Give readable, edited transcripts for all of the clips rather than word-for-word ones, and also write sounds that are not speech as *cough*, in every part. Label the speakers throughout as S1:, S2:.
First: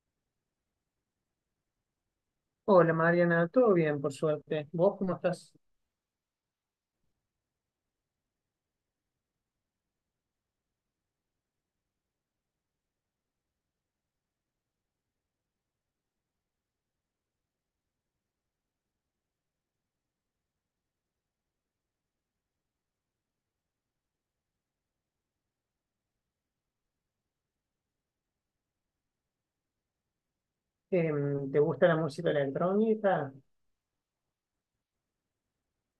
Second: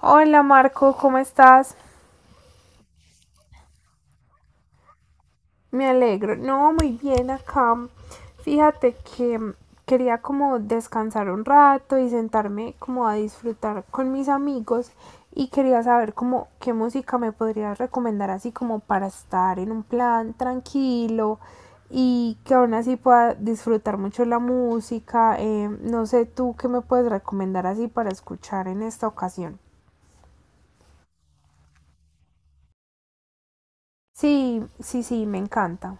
S1: Hola Marco, ¿cómo estás?
S2: Hola Mariana, todo bien por suerte. ¿Vos cómo estás?
S1: Me alegro. No, muy bien acá. Fíjate que quería como descansar un rato y sentarme como a disfrutar con mis amigos y quería saber como qué música me podrías recomendar así como para estar en un plan tranquilo y que aún así pueda disfrutar mucho la música. No sé tú qué me puedes recomendar así para escuchar en esta ocasión.
S2: ¿Te gusta la música electrónica?
S1: Sí, sí, sí, me encanta.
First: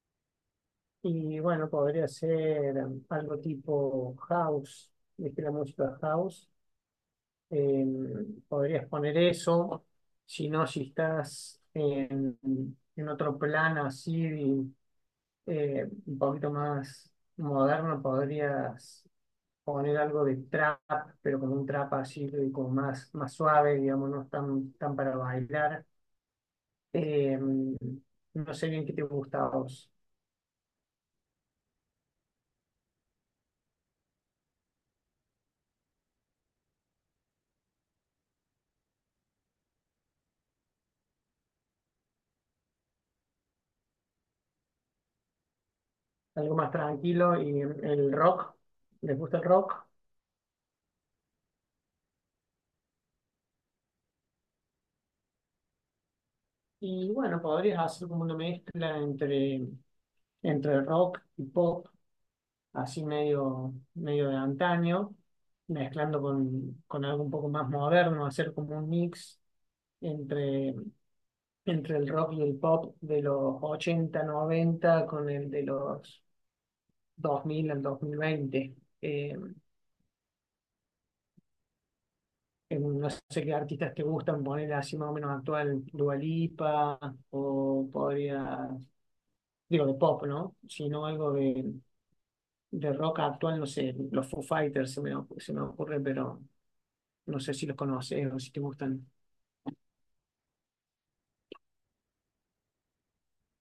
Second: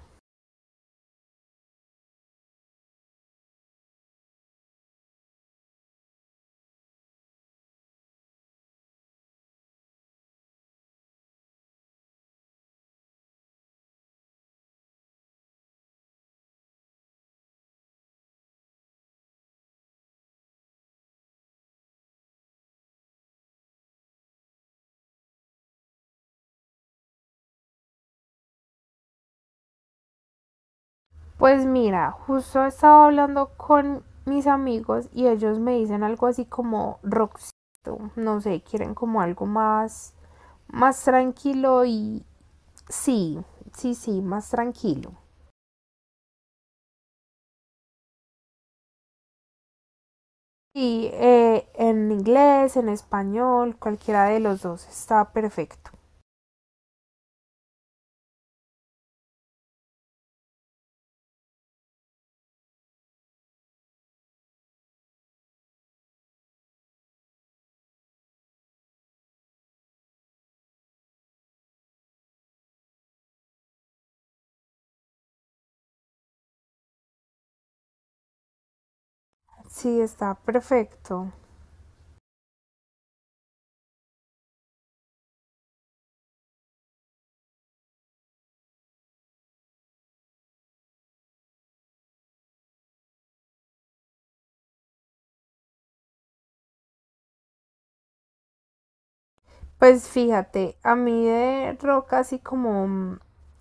S2: Y bueno, podría ser algo tipo house, ¿viste la música house? Podrías poner eso. Si no, si estás en otro plano así, un poquito más moderno, podrías poner algo de trap, pero con un trap así, como más, más suave, digamos, no es tan, tan para bailar. Eh, no sé bien qué te gusta a vos.
S1: Pues mira, justo estaba hablando con mis amigos y ellos me dicen algo así como rockcito, no sé, quieren como algo más tranquilo y sí, sí, sí, más tranquilo.
S2: Algo más tranquilo y el rock. ¿Les gusta el rock?
S1: Y en inglés, en español, cualquiera de los dos está perfecto.
S2: Y bueno, podrías hacer como una mezcla entre rock y pop, así medio, medio de antaño, mezclando con algo un poco más moderno, hacer como un mix entre, entre el rock y el pop de los 80 90 con el de los 2000 al 2020. Eh,
S1: Sí, está perfecto.
S2: no sé qué artistas te gustan poner así más o menos actual, Dua Lipa, o digo de pop, ¿no? Sino algo de rock actual, no sé, los Foo Fighters se me ocurre, pero no sé si los conoces o si te gustan.
S1: Pues fíjate, a mí de rock así como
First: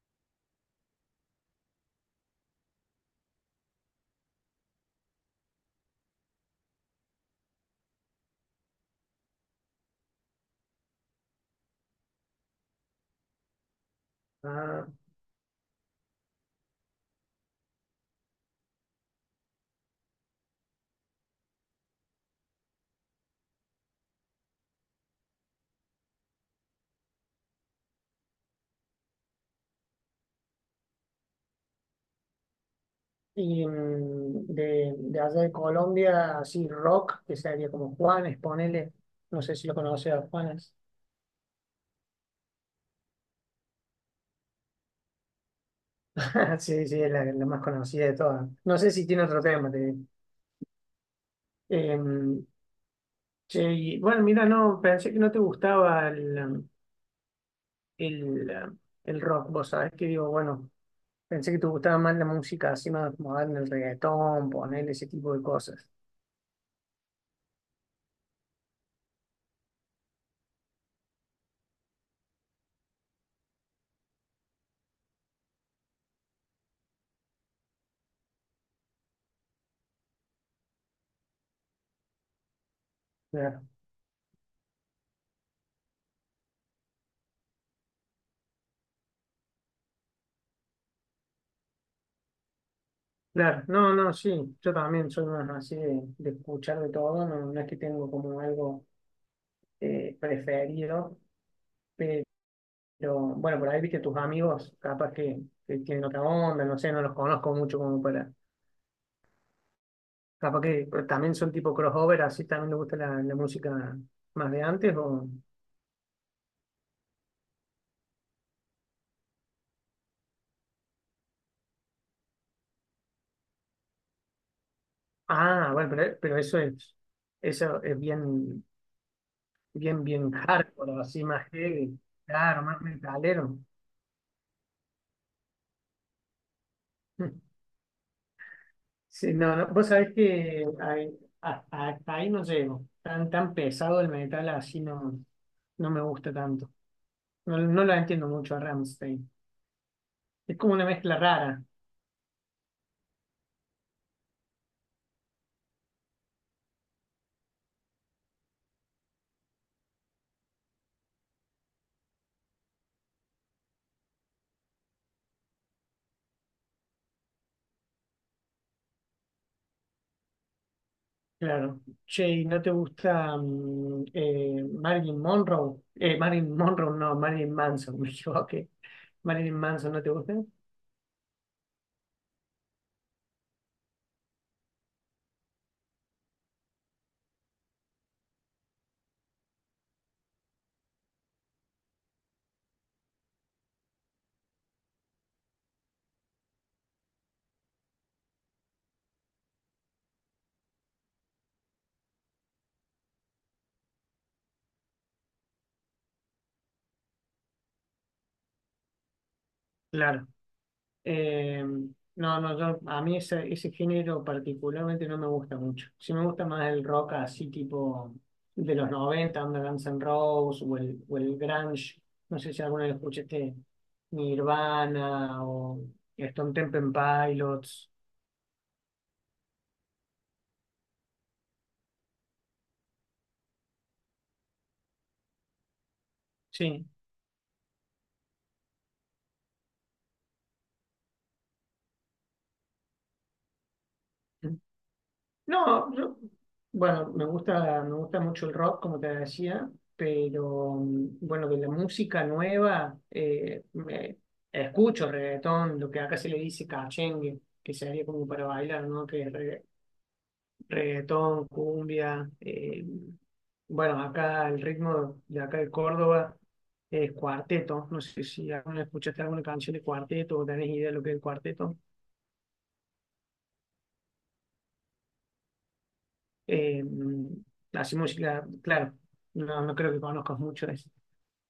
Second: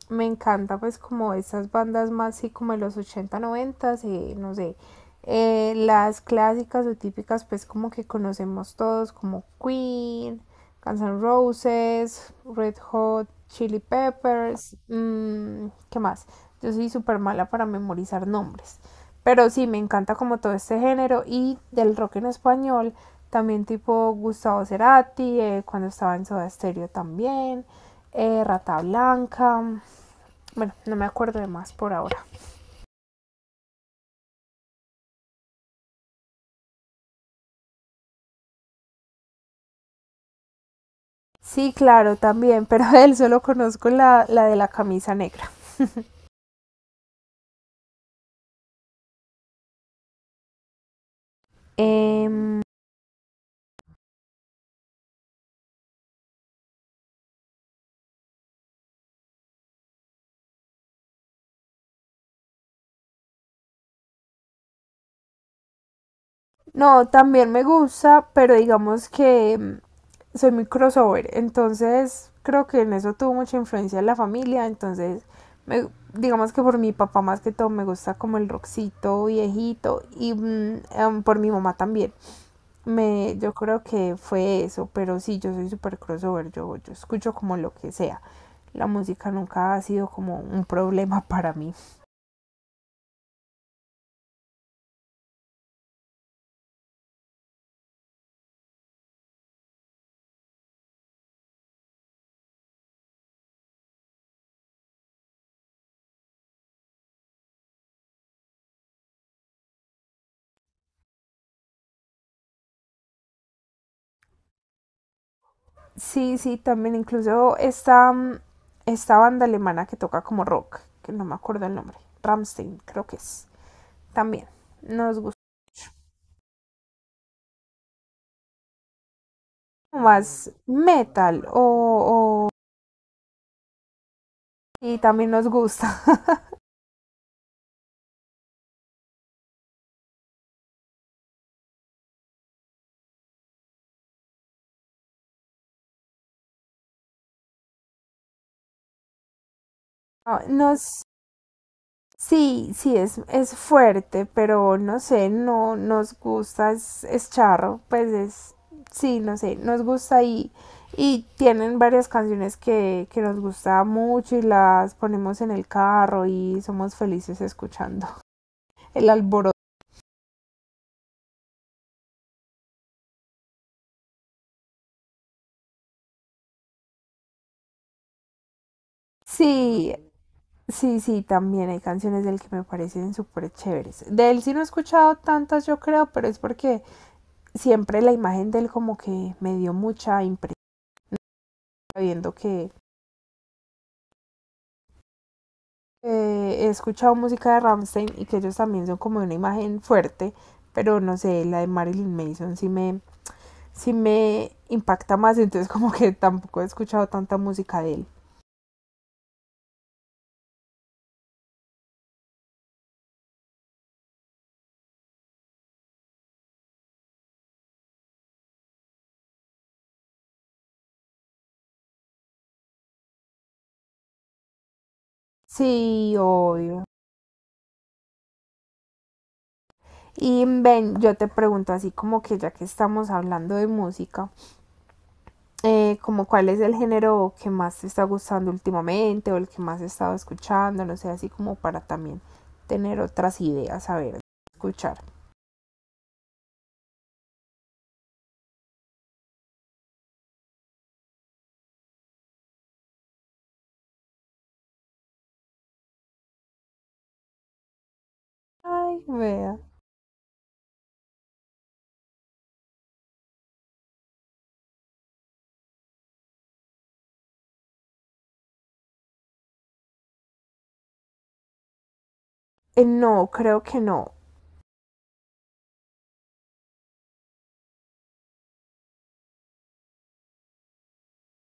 S1: me encanta pues como estas bandas más así como de los 80 90, no sé, las clásicas o típicas pues como que conocemos todos como Queen, Guns N' Roses, Red Hot, Chili Peppers,
S2: Ah,
S1: mm, ¿qué más? Yo soy súper mala para memorizar nombres. Pero sí, me encanta como todo este género y del rock en español, también tipo Gustavo Cerati, cuando estaba en Soda Stereo también, Rata Blanca, bueno, no me acuerdo de más por ahora.
S2: y de allá de Colombia, así rock, que sería como Juanes, ponele. No sé si lo conoces a Juanes.
S1: Sí, claro, también, *laughs* pero él solo conozco la de la camisa negra.
S2: *laughs* Sí, sí, es la, la más conocida de todas. No sé si tiene otro tema, te digo. Eh,
S1: Em,
S2: Che, y bueno, mira, no, pensé que no te gustaba el, um, el rock, vos sabés que digo, bueno, pensé que te gustaba más la música así más moderna, el reggaetón, poner ese tipo de cosas.
S1: No, también me gusta, pero digamos que soy muy crossover, entonces creo que en eso tuvo mucha influencia en la familia, entonces me- digamos que por mi papá más que todo me gusta como el rockcito viejito y por mi mamá también. Yo
S2: Claro,
S1: creo que fue eso, pero sí, yo soy súper crossover, yo escucho como lo que sea. La música nunca ha sido como un problema *laughs* para mí.
S2: claro, no, no, sí, yo también soy más así de escuchar de todo, no, no es que tengo como algo preferido, pero bueno, por ahí viste tus amigos, capaz que tienen otra onda, no sé, no los conozco mucho como para... Capaz que pero también son tipo crossover, así también le gusta la, la música más de antes o...
S1: Sí, sí, también incluso esta banda alemana que toca como rock, que no me acuerdo el nombre, Rammstein creo que es, también nos gusta
S2: Ah, bueno,
S1: mucho.
S2: pero eso es bien, bien,
S1: Más
S2: bien hardcore, así
S1: metal
S2: más heavy, claro, más metalero.
S1: y también nos gusta. *laughs*
S2: *laughs* Sí, no, no, vos sabés que hasta ahí no llego. Tan, tan pesado el metal así no, no me gusta tanto. No, no lo entiendo mucho a Rammstein.
S1: No,
S2: Es como una
S1: nos.
S2: mezcla rara.
S1: Sí, es fuerte, pero no sé, no nos es charro, pues es, sí, no sé, nos gusta y tienen varias canciones que nos gusta mucho y las ponemos en el carro y somos felices escuchando *laughs* el alboroto.
S2: Claro. Che, ¿y no te gusta Marilyn Monroe? Marilyn Monroe, no, Marilyn Manson, *laughs* me equivoqué. ¿Marilyn Manson
S1: Sí,
S2: no te gusta?
S1: sí, sí, también hay canciones del que me parecen súper chéveres. De él sí no he escuchado tantas, yo creo, pero es porque siempre la imagen de él como que me dio mucha impresión, viendo que he escuchado música de Rammstein y que ellos también son como una imagen fuerte, pero no sé, la de Marilyn Manson sí me impacta más, entonces *laughs* como que tampoco he escuchado tanta música de él.
S2: Claro. Eh, no, no, yo, a mí ese género particularmente no me gusta mucho. Sí me gusta más el rock así tipo de los 90, onda Guns N' Roses o el grunge. No sé si alguna vez escuchaste Nirvana o
S1: Sí,
S2: Stone Temple
S1: obvio.
S2: Pilots.
S1: Y Ben, yo te pregunto así como que ya que estamos hablando de música, como cuál es el
S2: Sí.
S1: género que más te está gustando últimamente o el que más he estado escuchando, no sé, así como para también tener otras ideas, a ver, escuchar.
S2: No, yo, bueno, me gusta mucho el rock, como te decía, pero bueno, de la música nueva, escucho reggaetón, lo que acá se le dice cachengue, que sería como para bailar,
S1: Ay,
S2: ¿no? Que es
S1: vea.
S2: reggaetón, cumbia, bueno, acá el ritmo de acá de Córdoba es cuarteto, no sé si alguna escuchaste alguna canción de cuarteto o tenés idea de lo que es el cuarteto.
S1: No, creo que no.
S2: Eh, Así música, claro, no, no creo que conozcas mucho de eso.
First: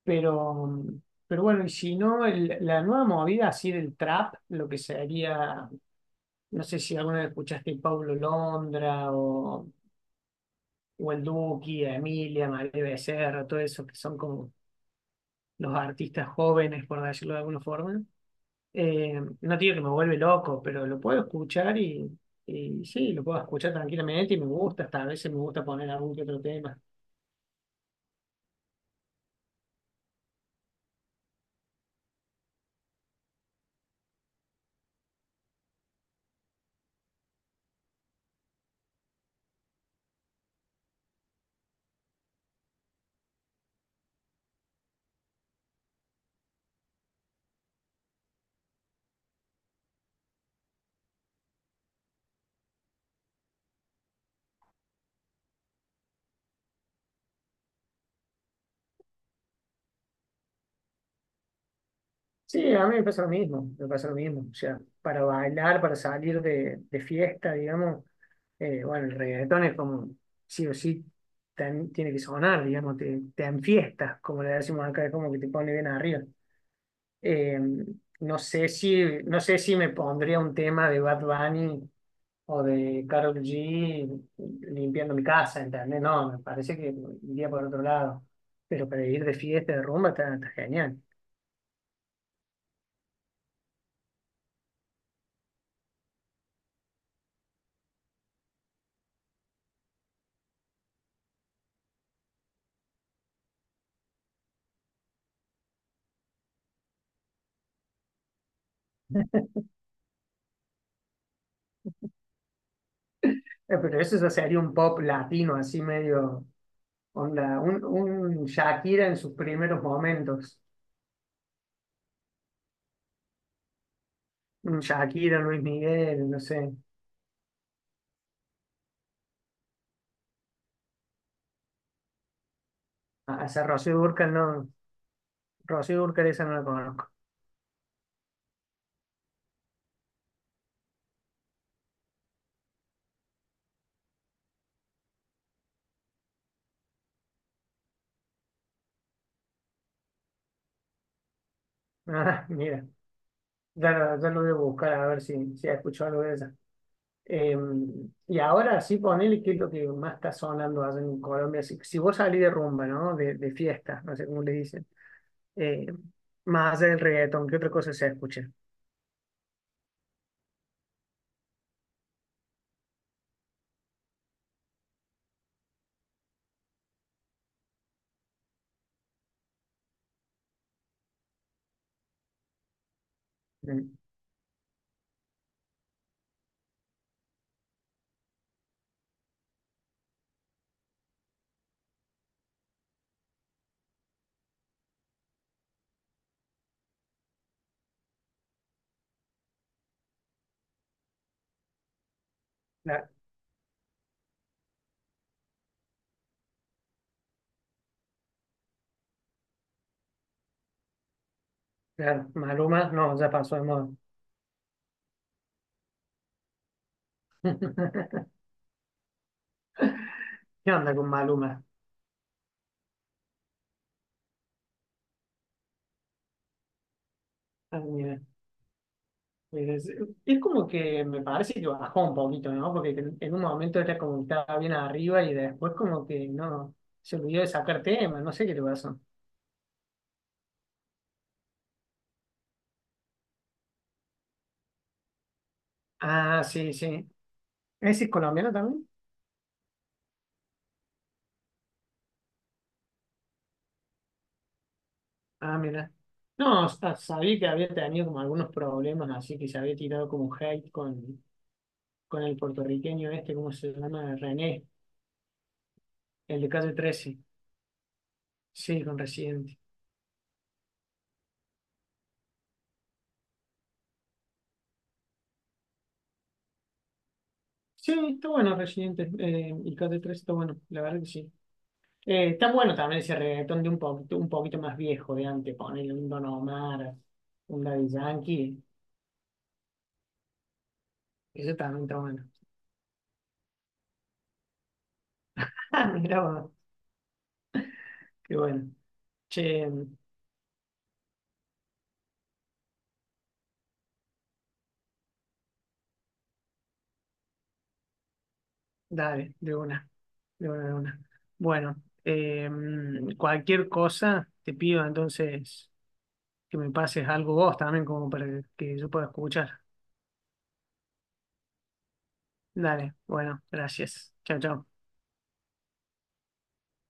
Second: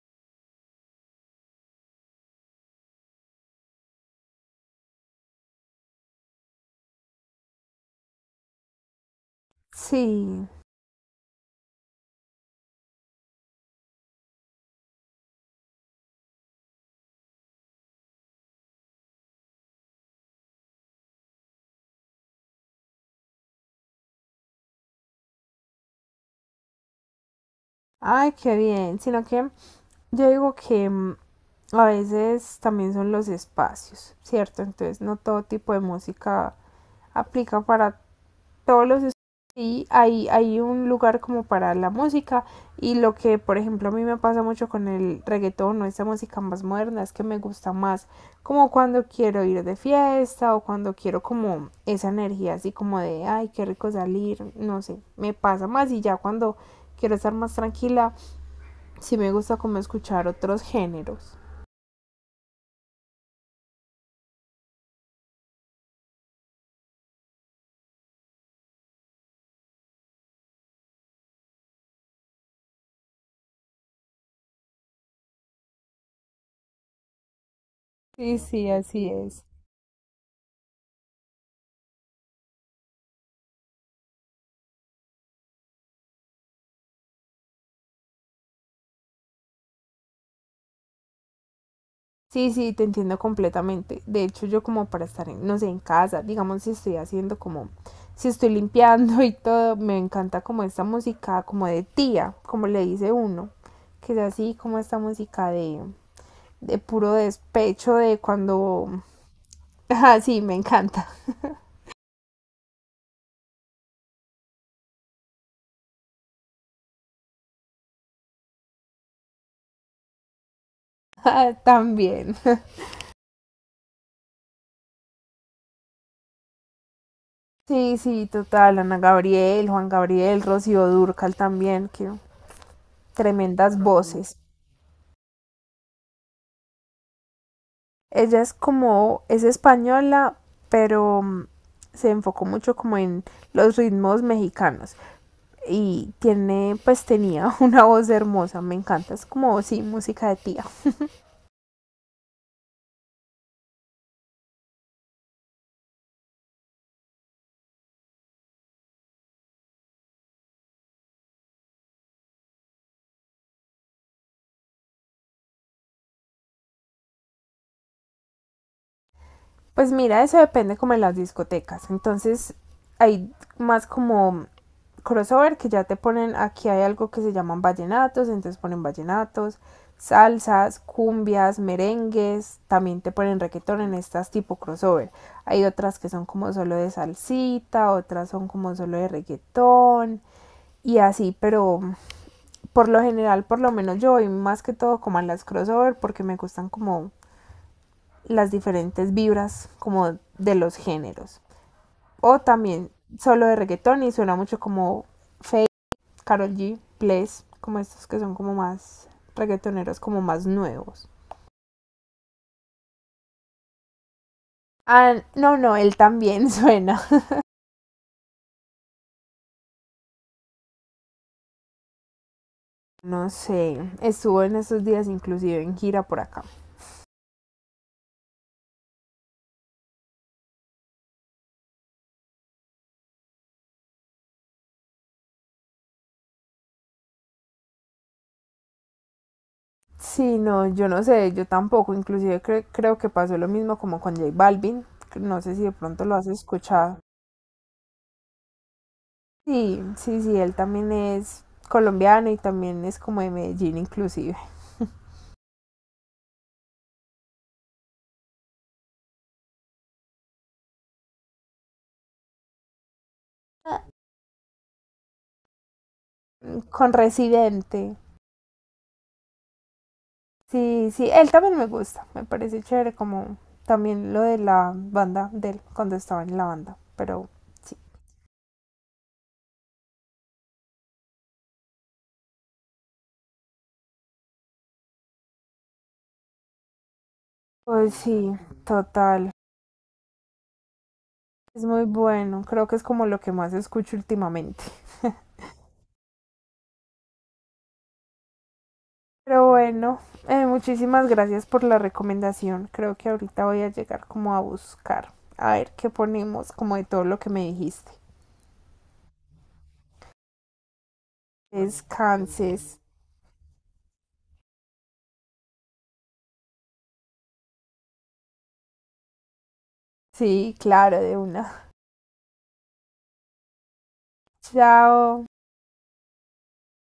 S2: Pero, pero bueno, y si no, la nueva movida así del trap, lo que sería, no sé si alguna vez escuchaste Paulo Londra
S1: Sí.
S2: o el Duki, a Emilia, María Becerra, todo eso, que son como los artistas jóvenes, por decirlo de alguna forma. No digo que me vuelve loco, pero lo puedo escuchar y sí, lo puedo escuchar tranquilamente y me gusta, hasta a veces me gusta poner algún que otro tema.
S1: Ay, qué bien. Sino que yo digo que a veces también son los espacios, ¿cierto? Entonces no todo tipo de música aplica para todos los estudios y hay un lugar como para la música y lo que por ejemplo a mí me pasa mucho con el reggaetón o esta música más moderna es que me gusta más como cuando quiero ir de fiesta o cuando quiero como esa energía así como de ay qué rico salir, no sé, me pasa más y ya cuando quiero estar más tranquila sí me gusta como escuchar otros géneros.
S2: Sí, a mí me pasa lo mismo, me pasa lo mismo. O sea, para bailar, para salir de fiesta, digamos, bueno, el reggaetón es como, sí o sí, tiene que sonar, digamos, te enfiestas, como le decimos acá, es como que te pone bien arriba. Eh,
S1: Sí,
S2: no sé
S1: sí,
S2: si,
S1: así
S2: no
S1: es.
S2: sé si me pondría un tema de Bad Bunny o de Karol G limpiando mi casa, ¿entendés? No, me parece que iría por otro lado. Pero para ir de fiesta, de rumba, está, está genial.
S1: Sí, sí, te entiendo completamente. De hecho, yo como para estar, no sé, en casa, digamos, si estoy si estoy limpiando *laughs* y todo, me encanta como esta música, como de tía, como le dice uno, que es así como esta música de puro despecho, de cuando... *laughs* Ah, sí, me encanta.
S2: Pero eso ya sería un pop latino, así medio onda, un Shakira en sus primeros momentos.
S1: *laughs* Ah, también.
S2: Un Shakira, Luis Miguel, no sé.
S1: Sí, sí, total. Ana Gabriel, Juan Gabriel, Rocío Dúrcal también, que
S2: A esa
S1: tremendas
S2: Rocío Dúrcal
S1: voces.
S2: no. Rocío Dúrcal esa no la conozco.
S1: Ella es como, es española, pero se enfocó mucho como en los ritmos mexicanos. Y tiene, pues tenía *laughs* una voz hermosa, me encanta, es como, sí, música de tía.
S2: *laughs* Ah, mira. Ya lo voy a buscar a ver si ha escuchado algo de ella. Eh, y ahora sí, ponele qué es lo que más está sonando allá en Colombia. Si vos salís de rumba, ¿no? De fiesta, no sé cómo le dicen. Eh, Más allá del reggaetón, ¿qué otra cosa se escucha?
S1: Pues mira, eso depende como en las discotecas. Entonces hay más como crossover que ya te ponen, aquí hay algo que se llaman vallenatos, entonces ponen vallenatos, salsas, cumbias, merengues, también te ponen reggaetón en
S2: Mm,
S1: estas tipo crossover. Hay otras que son como solo de salsita, otras son como solo de reggaetón y así, pero por lo general, por lo menos yo voy más que todo como a las crossover porque me gustan como las diferentes vibras como de los géneros. O también
S2: la-
S1: solo de reggaetón y suena mucho como Faye, Carol G, Bless, como estos que son como más reggaetoneros, como más nuevos.
S2: Claro, Maluma, no, ya pasó de moda.
S1: Ah, no, no, él también *laughs* suena.
S2: *laughs* ¿Qué onda con Maluma?
S1: No sé, estuvo en estos días inclusive en gira por acá.
S2: Ah, mira, es, es como que me parece que bajó un poquito, ¿no? Porque en un momento era como que estaba bien arriba y después como que no, se olvidó de sacar tema, no sé qué le pasó.
S1: Sí, no, yo no sé, yo tampoco, inclusive creo que pasó lo mismo como con J Balvin, no sé si de pronto lo has
S2: Ah, sí,
S1: escuchado.
S2: sí. ¿Ese es colombiano también?
S1: Sí, sí, sí, él también es colombiano y también es como de Medellín inclusive.
S2: Ah, mira. No, sabía que había tenido como algunos problemas, así que se había tirado como un hate con el puertorriqueño este, ¿cómo se
S1: Ah,
S2: llama? René, el de Calle
S1: con
S2: Trece.
S1: Residente.
S2: Sí, con Residente.
S1: Sí, sí, él también me gusta, me parece chévere como también lo de la banda de él cuando estaba en la banda, pero sí.
S2: Sí, está bueno Residente, y Calle Trece está bueno, la verdad que sí. Está bueno también ese reggaetón de un poquito más viejo de antes, ponerle un Don Omar, un Daddy
S1: Pues sí,
S2: Yankee,
S1: total.
S2: eso
S1: Es muy
S2: también está bueno.
S1: bueno,
S2: *laughs*
S1: creo que es como lo que más escucho últimamente.
S2: Ah, mira, qué bueno.
S1: Pero
S2: Che.
S1: bueno, muchísimas gracias por la recomendación. Creo que ahorita voy a llegar como a buscar, a ver qué ponemos como de todo lo que me dijiste.
S2: Dale, de una, de una, de una. Bueno,
S1: Descanses.
S2: cualquier cosa te pido entonces que me pases algo vos también como para que yo pueda escuchar.
S1: Sí, claro, de una.
S2: Dale, bueno, gracias. Chao, chao.
S1: Chao.